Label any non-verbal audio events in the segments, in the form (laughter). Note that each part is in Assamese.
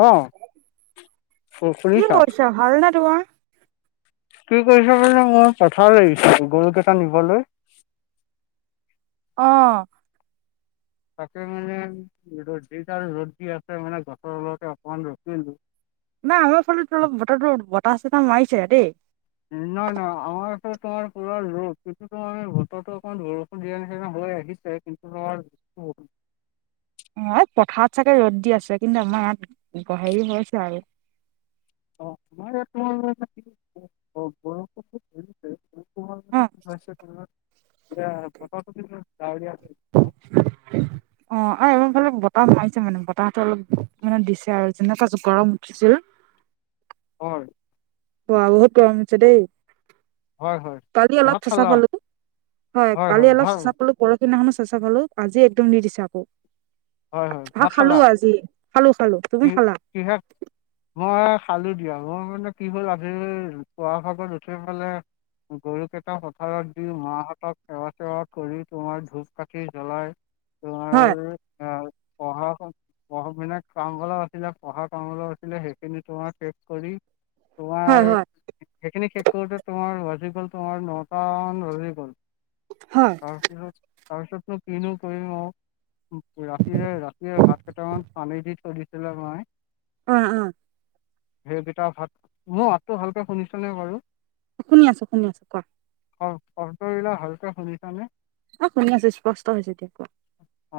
অ, শুনিছা? ভালনে তোমাৰ? কি কৰিছে মানে মই পথাৰলে আহিছো, গৰু গেটা নিবলৈ। অঁ' তাকে মানে, ৰ'দ যি দাল ৰ'দ দি আছে মানে গছৰ তলতে অকমান ৰখিয়ে ললো। নাই আমাৰ ফালেতো অলপ বতৰহটো বতাহ-চতাহ মাৰিছে দেই। নাই, নাই, আমাৰ আকৌ তাৰ পুৰা ৰ'দ কিন্তু তোমাৰ বতৰটো অকণমান বৰষু- দিয়া নিচিনা হৈ আহিছে কিন্তু তোমাৰ ন‌ই' পথাৰত চাগে ৰ'দ দি আছে কিন্তু আমাৰ ইয়াত হেৰি হৈছে আৰু। অ, তোমাৰ ইয়াত মই মানে (unintelligible) অ বৰষুণো অ' ধৰিছে তোমালোকে (unintelligible) বতৰতো কিন্তু ডাৱৰীয়া হৈ গৈছে আৰু (inaudible) অ, এই আমাৰফালে বতাহ মাৰিছে মানে, বতাহটো অলপ মানে দিছে আৰু যেনেকুৱা যে গৰম উঠিছিল! অ হয়। ওৱাল হে (unintelligible) উঠছে দেই! হয় হয় কালি অলপ ভাত চেঁচা খালা পালোঁ। হয়, কালি অলপ চেঁচা পালোঁ পৰহি দিনাখনো চেচাঁ পালোঁ, আজি একদম দি দিছে আকৌ। হয় হয় ভা ভাত খালো খালা আজি। খালোঁ খালোঁ। কি, কি শাক? মই খালো দিয়া, মোৰ মানে কি হ'ল আজি পুৱাৰ ভাগত উঠি পেলাই গৰুকেইটা পথাৰত দি, মাহঁতক সেৱা-চেৱা কৰি তোমাৰ ধূপ-কাঠি জ্বলাই তুমা হয়। এ, পঢ়া-শুন পঢ়া-শুনাক কাম অলপ আছিলে পঢ়া কাম অলপ আছিলে সেইখিনি তোমাৰ শেষ কৰি, হয় তোমাৰ হয় সেইখিনি শেষ কৰোঁতে তোমাৰ বাজি গ'ল তোমাৰ নটা মন বাজি গ'ল। হয়। তাৰপিছত, তাৰপিছতনো কিনো কৰিম আঔ? ৰাতিৰে, ৰাতিয়ে ভাত কেইটামান পানী দি থৈ দিছিলে মাই- অ' অ'। সেইকেইটা ভাত, মোৰ মাতটো ভালকে শুনিছনে বাৰু? শুনি আছোঁ, শুনি আছোঁ কোৱা। অঁ শব্দবিলাক ভালকে শুনিছানে? অ, শুনি আছোঁ স্পষ্ট হৈছে এতিয়া, এতিয়া কোৱা।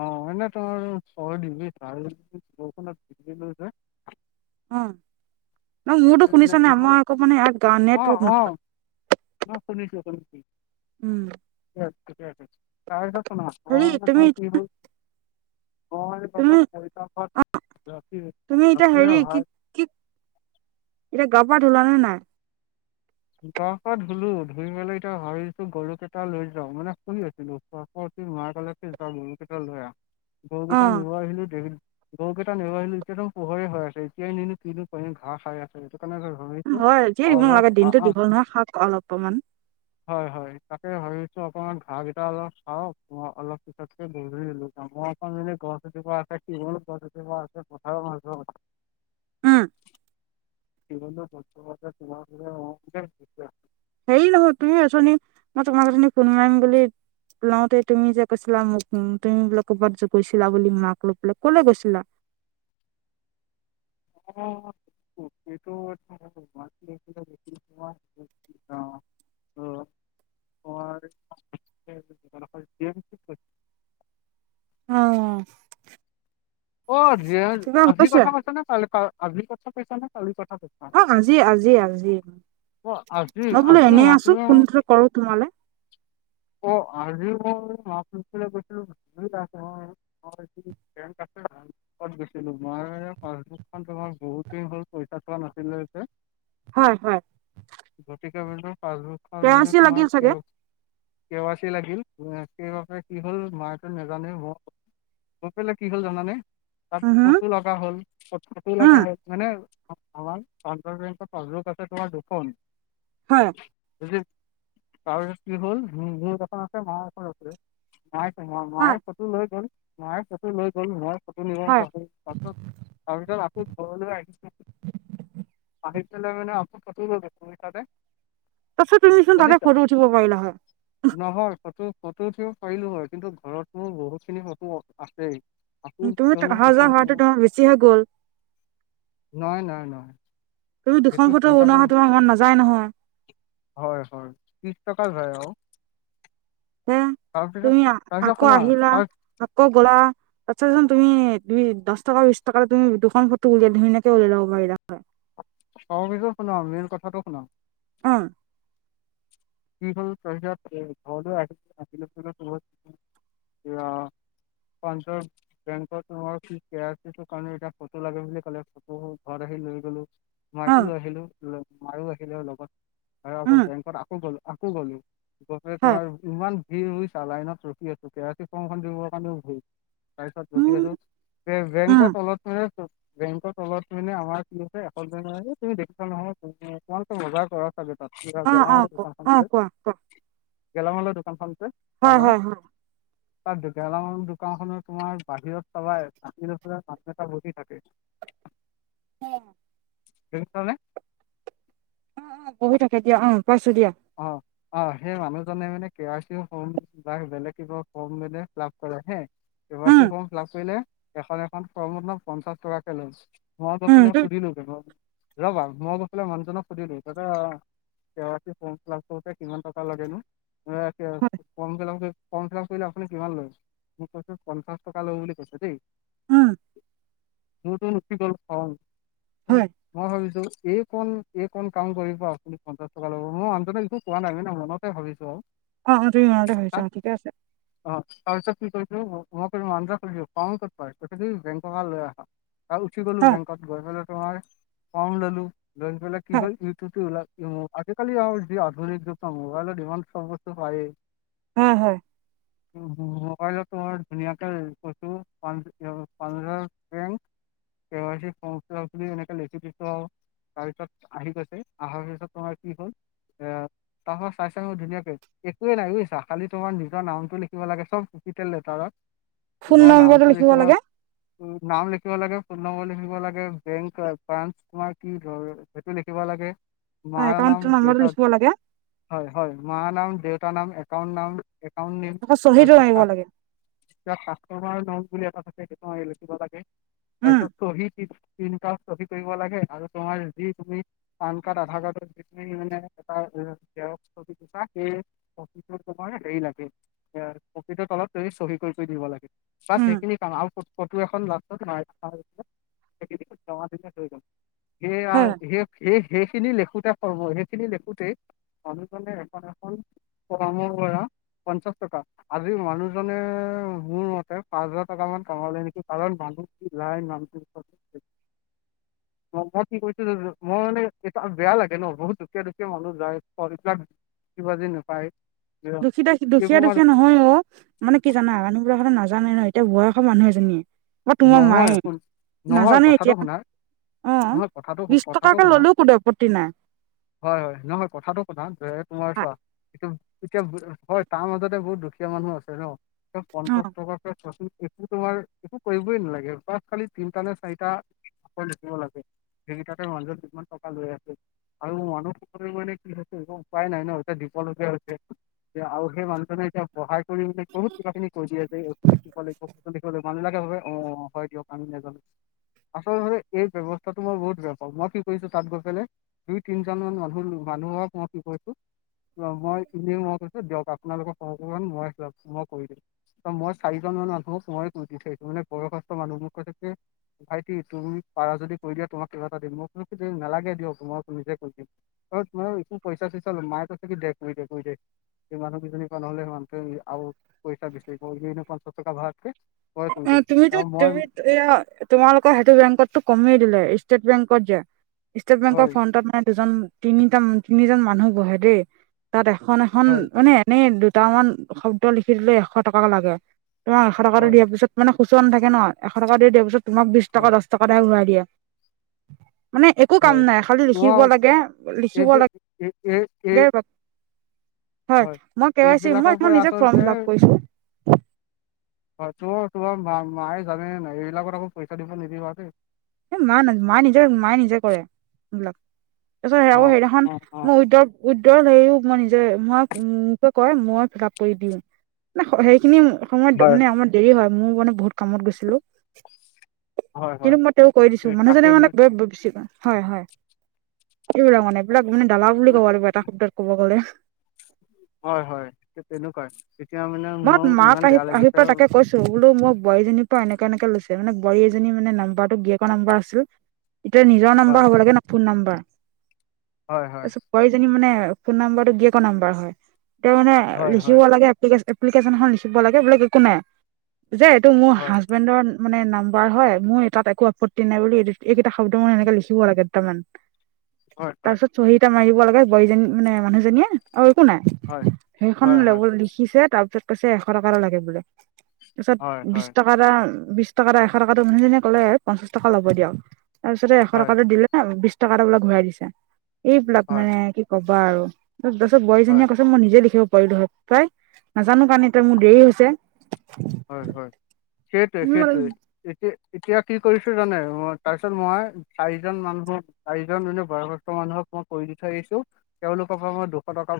অঁ, এনে তৰ ছৰদিবি ভাল, বৰষুণত তিতিলো যে। অঁ, নহয় মোৰতো তাতে শুনিছ মানে কি নাই? হ'ল ময় আকৌ মানে ইয়াত গাঁৱত নেটৱৰ্ক নাপায়। অঁ' শুনিছোঁ, শুনিছোঁ। উম' দিয়া, ঠিকেই আছে। তাৰপিছত শুনা। মই হেৰী, তুমি- ময় তুমি প্ৰথম পঁইটাভাত ৰাতিৰ তুমি এতিয়া হেৰি ৰাতিৰে হয়। এ গা-পা ধুলা নে নাই? গা-পা ধুলো। ধুই-মেলি এতিয়া ভাবি আছোঁ গৰু কেইটা লৈ যাওঁ, মানে শুই আছিলোঁ। শুৱা পা উঠি মায়ে কলে- এ যা গৰুকেইটা লৈ আহ। অ গৰুকেইটা নিব আহিলো দেখিলোঁ- গৰুকেইটা নিব আহিলো এতিয়াটো পোহৰে হৈ আছে। এতিয়াই নিনো কিনো কৰিম ঘাঁহ খাই আছে, সেইটো কাৰণে ভাবি- হয়, এতিয়া দিব নালাগে দিনতো দীঘল নহয়, খাওক অলপমান। হয়, হয়। তাকে ভাবিছোঁ অকমান ঘাঁহকেইটা অলপ খাওঁক, ময় অলপ পিছ- তাতকৈ গৰুজনী লৈ যাওঁ। ময় আক মানে গছ এজোপা আছে কিহনো গছ এজোপা আছে পথাৰৰ মাজত। উম' কিহনো গছ এজোপা আছে। হেৰী নহয়, তুমি অথনি মই তোমাক অথনি ফোন মাৰিম বুলি- লওঁতে তুমি যে কৈছিলা, মোক উম তুমি বোলে ক'বাত যে গৈছিলা বুলি, মাক লৈ পেলাই ক'লৈ গৈছিলা? অঁ সেইটো- (inaudible) (unintelligible) অঁ' অ' ৰিয়ান আজিৰ হৈছে কথা কৈছ নে কালি আজি কথা কৈছ নে কালিৰ কথা কৈছা? অ' আজি আজি আজি, অ আজি মই বোলো আজি এনেই মাক আছো লৈ ফোনটো কৰো তোমালে। অ আজি ময় মাছ ধৰিবলে গৈছিলো। (unintelligible) কত গৈছিলো? মই পাছবুকখন তোমাৰ বহুত দিন হ'ল পইচা চোৱা নাছিলে যে, - হয় হয়। গতিকে, ভাবিলো পাছবুকখন লৈকেনে কেৰাচি তোমাৰ লাগিল চাগে কেও- কেৱাচি লাগিল। সেইবাবে কি হল মায়েটো নাজানে এইবোৰ, গৈ পেলাই- কি হ'ল জানানে? তাত উম হম ফটো লগা হ'ল ক ফটো উম লগা হল মানে- আ পানজাব বেংকত পছবুক আছে তোমাৰ দুুখন। হয়। আৰু এয়াত কি হ'ল মো এখন আছে মা এখন আছে। মায়ে ম ম হয় মায়ে ফটো লৈ গল মায়ে ফটো লৈ গ'ল মই- ফটো নিব হয় পাহৰিলো। হলো তাৰপিছত আকৌ ঘৰলৈ আহিছো। পানিচছেলে মানে আকৌ ফটৌ লৈ লয় বুজিছানে? তাছত তুমিচোন তাতে ফটো উঠিব পাৰিলা হয়। নহয় নহয়, ফটো ফটো উঠিব পাৰিলো হয় কিন্তু ঘৰত মোৰ বহুত খিনি ফটো আছেই। আকৌ দুইত কিয়নো অহা ফটো যোৱা উঠিব ভাড়াটো তোমাৰ বেছিহে গ'ল। নহয় নহয় নহয়। তুমি দুখন ফটো বনোৱা তোমাৰ মন নাযায় নহয়। হয় হয় ত্ৰিছ টকা হয় আৰু। হ তাৰপিছত তুমি তাৰপিছত আকৌ শুনা আহিলা তাৰ আকৌ গলা। পাছত চোন তুমি দুই দহ টকা বিশছ টকাে তুমি দুখন ফটো উলিয় ধুনীয়াকে ওলিয়াই‌ ল'ব পাৰিলে হয়। অ বুজিয়ে শুনক মেন কথাটো শুনক। অ। কি হ'ল তাৰপিছত ঘৰলৈ আহি, আহ। পঞ্চ বেংম এতি ফটো লাগে বুলি ক ফটো ঘৰত আহি লৈ গলো। মাইকো উম লৈ আহিলো মাৰো আহিলো লগত আৰু আকৌ উম বেংকত আকৌ গলো আকৌ গলো। গট হয় তোমাৰ ইমান ভিৰইছা লাইনত ৰখি আছো কেৰাচী ফৰ্মখন দিবৰ কাৰণেও ভৰি তাৰ পিছত ৰখি উম আছো, উম বেংকত তলত ম বেংক তলত মানে আমাৰ কি হৈছে এ তুমি দেখিছা নহয়মান বজাৰ কৰা। তাত অ অ গেলামালৰ ক দোকানখন অ যে, কোৱা কোৱা গেলামালৰ দোকানখন যে হয় তামই। হয় হয় তাত গেলামাল দোকান খনৰ তোমাৰ বাহিৰত চাবাইচ মানুহ এটা বহি থাকে। হম। দেখিছ নে? অ অ বহি থাকে দিয়া অ পাইছো দিয়া। অ অ সেই মানুহজনে মানে কে আৰ চি হ বা বেলেগ কিবা কম মেলে লাভ কৰে হে। কে আৰ চি উম ফৰ্ম ফিলাপ কৰিলে এখন এখন ফৰ্ম পঞ্চাশ টকাকে লয়। ঘৰত উম আছে নে তুমি শুধিলো। ৰবা মই গৈ পাই মানুহজনক সুধিলো দাদা, K R C form fill up কৰোতে কিমান টকা লগেনো, হয় ফম ফিলাম ফম ফিলাপ কৰিলে আপুনি কিমান লয়, মই কৈছোঁ পঞ্চাশ টকা লব বুলি কৈছে দেই। উম মোৰটো উঠি গল খং, হয় মই ভাবিছো এই ক এই কণ কাম কৰিব আপুনি পঞ্চাশ টকা ল'ব মই আনজনে একো কোৱা নাই ম ন মনতে ভাবিছো আৰু। অ অ তুমি মনতে ভাবিছা তাত ঠিকে আছে। অ তাৰপিছত কি‌ কৰিছো মই ম কৰিছ ক কৰাই বেংককা লৈ আহা। আৰু উঠি গ'লো অ বেংকত গৈ পেলাই তোমাৰ, ফৰ্ম ল'লো লৈ পেলাই কি হয় হ'ল ইউটিউটো ওল আজিকালি আৰু যি আধুনিক যুগ মোবাইলৰ ইমান চব বস্তু পায়েই। হয় হয়। মোবাইলত তোমাৰ ধুনীয়াকে (unintelligible) কে আই চি এনেকে লেখি দিছো আৰু। তাৰপিছত আহি গৈছে অহাৰ পিছত তোমাৰ কি হ'ল, এ তাৰ পৰা চাই চো ধুনীয়াকে। একোৱে নাই বুজিছা খালি তোমাৰ নিজৰ নামটো লিখিব লাগে চব কেপিটেল লেটাৰত। ফোন তোমাৰ নামটো নম্বৰটো লিখিব লাগে। নাম লিখিব লাগে, ফোন নম্বৰ লিখিব লাগে, বেংক ব্ৰাঞ্চ তোমাৰ কি হয়? সেইটো লিখিব লাগে। মাৰ একাউণ্টৰ নাম নম্বৰটো দেউতাৰ, লিখিব লাগে হয় হয় মাৰ নাম দেউতাৰ নাম একাউণ্ট নাম। একাউণ্ট নেম আকৌ চহীটো মাৰিব ভাল লাগে এ কাষ্টমাৰ নাম বুলি এটা থাকে সেইটো এ লিখিব লাগে উম তাৰপিছত চহী তিনতা চহী কৰিব লাগে আৰু তোমাৰ যি তুমি পান কাৰ্ড আধাৰ কাৰ্ডৰ মানে এটা জেৰক্স কপিটো চাই অফিচত তোমাৰ হেৰী লাগে। কপিটোৰ তলত চহী কৰি কৰি দিব লাগে বাচ উম সেইখিনি কাম আৰু ফটো এখন লাষ্টত সেইয়া হয় সেই সেইখিনি লিখোতে পৰ্ব সেইখিনি লিখোতে এখন এখন পঞ্চাছ টকা আজি মানুহজনে মোৰ মতে পাঁচ হাজাৰ টকা মান কমালে নেকি? কাৰণ মানুহ নাই মানু্হটো মই কি কৈছো যে মই মানে এইটো বেয়া লাগে যেনে- বহুত দুখীয়া দুখীয়া মানুহ যায় ফ্ৰমবিলাক বুজি- বাজি নাপায়। দুখীয়া দে দুখীয়া এইবোৰ মানে দুখীয়া নহয় অ'! মানে কি জানা মানুহবিলাক কথা নাজানে ন এতিয়া বয়সৰ মানুহ এজনীয়ে বা তোমাৰ নহয় মায়ে শুন, নহয় নাজানে কথাটো এতিয়া শুনা অ নহয় কথাটো বিশ কথাটো টকাকে শুনা ললেও কোনো আপত্তি নাই। হয় হয় নহয় কথাটো শুনা যে তোমাৰ চোৱা এতিয়া হয়, তাৰ মাজতে বহুত দুখীয়া মানুহ আছে ন! অ পঞ্চাছ টকাকৈ চোৱা চোন একো তোমাৰ কৰিবই নালাগে বা খালি তিনটা নে চাৰিটা আকৌ লিখিব লাগে গোটেই কেইটা মাজত কিমান টকা লৈ আছে? আৰু মানু্হবোৰৰ কি হৈছে উপায় নাই ন এতিয়া দিবলগীয়া হৈছে। যে আৰু সেই মানুহজনে এতিয়া সহায় কৰি মানে বহুত কিবা-কিবি কৈ দিয়ে যে এইটো লখিব সিটো লিখিব লাগিব মানুহিলাকে ভাবে অ হয় দিয়ক। আমি নাজানো! আচলতে এই ব্যৱস্থাটো মই বহুত বেয়া পাওঁ মই কি কৰিছো তাত গৈ পেলাই দুই তিনিজনমান মানুহ মানুহক মই কি কৈছোঁ মই এনেও মই কৈছোঁ দিয়ক আপোনালোকক অকমান মই মই কৰি দিম মই চাৰি জন মান মানুহক মইয়ে কৰি দি থৈ মানে ওপৰৰ কাষ্টৰ মানু্হবোৰ কৈ থাকে ভাইটি তুমি পাৰা যদি কৰি দিয়া, তোমাক কিবা এটা দিম। মই বুলো নালাগে দিয়ক মই নিজে কৰি দিম। অ তোমাৰ একো পইচা চইচা লম মায়ে কৈছে কি দে কৰি দে। সেই মানু্হ কিজনী পা নহলে সেই মানু্হটোৱে আৰু পইছা বিচাৰিব এনেই এনেই পঞ্চাছ টকা ভৰাতকে হয় তুমি তুমিতো এয়া তোমালোকৰ সেইটো বেংকটো কমেই দিলে ষ্টেট বেংকত যে ষ্টেট বেংকৰ হয় ফ্ৰণ্টত মানে দুজন তিনিটা তিনিজন মানুহ বহে দেই! তাত এখন এখন হয় মানে এনেই দুটামান শব্দ লিখি দিলে এশ টকা লাগে। তোমৰ এশ টকাটো হয় দিয়াৰ পিছত মানে খুচুৰা নাথাকে ন, এশ টকা দি দিয়াৰ পিছত তোমাক বিশ হয় টকা বাছ টকাহে ঘূৰাই দিয়ে। মানে একো হয় কাম নাই খালী লিখিব তোমাৰ লাগে, লিখিব এইবি এই এই এই লাগে। হয়, মই কে ৱাই চি মই এইবিলাকৰ এইখন পৰা নিজে ফৰ্ম আচলতে ফিল আপ কৰিছো হয় তোৰ তোমাৰ মা মায়ে জানে নে নাই এইবিলাকত আকৌ পইচা দিব নিদিবা দেই। মায় মায়ে নিজে মায়ে নিজে কৰে এইবিলাক তাৰপিছত অ আকৌ সেইদিনাখন অ অ মই উদ্য উইদ্ৰও মই নিজে মই নি কয় মই ফিলাপ কৰি দিলোঁ ন সেইখিনি সময়ত হয় মানে আমাৰ দেৰি হয় ময়ো মানে বহুত কামত গৈছিলো হয় হয় তেঁও কৈ দিছো এই তাকে মানুহজনে মানে ব বেচি কৰে হয হয় এইবিলাক মানে এইবিলাক মানে দালাল বুলি ক'ব লাগিব এটা শব্দত ক'ব গ'লে হয় হয় হে তেনেকুৱা এই তেতিয়া মানে মই মোৰ মাক ইমান আহি বেয়া আহি লাগিছে পেলাই তাকে কৈছো বোলো মোক বোৱাৰীজনীৰ পৰা এনেকে এনেকে লৈছে মানে বোৱাৰী এজনী মে নাম্বাৰটো গিয়েকৰ নাম্বাৰ আছিল এতিয়া নিজৰ নাম্বাৰ হয় হ'ব লাগে ন ফোন নাম্বাৰ হয়, হয়। তাৰপিছত বোৱাৰীজনী মানে ফোননাম্বাতো গিৰিয়েকৰ নাম্বাৰ হয় তেও মানে হয় লিখিব হয় লাগে এপ্লিকেশ্যন এপ্লিকেশ্যনছ খন লিখিব লাগে, এইবিলাক একো নাই যে এইতো মোৰ হয় হাজবেণ্ডৰ মানে নাম্বাৰ হয় মোৰ তাত একো আপত্তি নাই বুলি এইকেইটা শব্দ মই এনেকে লিখিব লাগে দুটামান। টং হয়, হয়। চহী এটা মাৰিব লাগে বোৱাৰীজনী মানে মানুহজনীয়ে আৰু একো নাই হয় সেইখন হয় লব হয় লিখিছে তাৰপিছত কৈছে এশ টকা এটা লাগে বোলে, তাৰপিছত হয় বিশ হয় টকা টকা বিশ টকা এশ টো মানুহনে ক'লে পঞ্চাশ টকা ল'ব দিয়ক তাৰপিছতে এশ হয় টকাটো দিলে নে বিশ টকা এটা বোলে ঘূৰাই দিছে। এইবিলাক হয় মানে কি ক'বা আৰু তাৰপাছত বোৱাৰী হয় জনীয়ে ক মই নিজে লিখিব পাৰিলো হয় পায়। নাজানো কাৰণ এতিয়া মোৰ দেৰি হৈছে। হয়, হয় সেইটোৱ হৈছে সেইটোৱ। এতিয়া এতিয়া কি কৰিছো জানে, তাৰপিছত মই চাৰিজন মানুহক চাৰিজন মানুহ বয়সস্থ মানুহক মই কৰি দি থৈ আহিছো, তেওঁলোকৰ পৰা মই দুশ টকা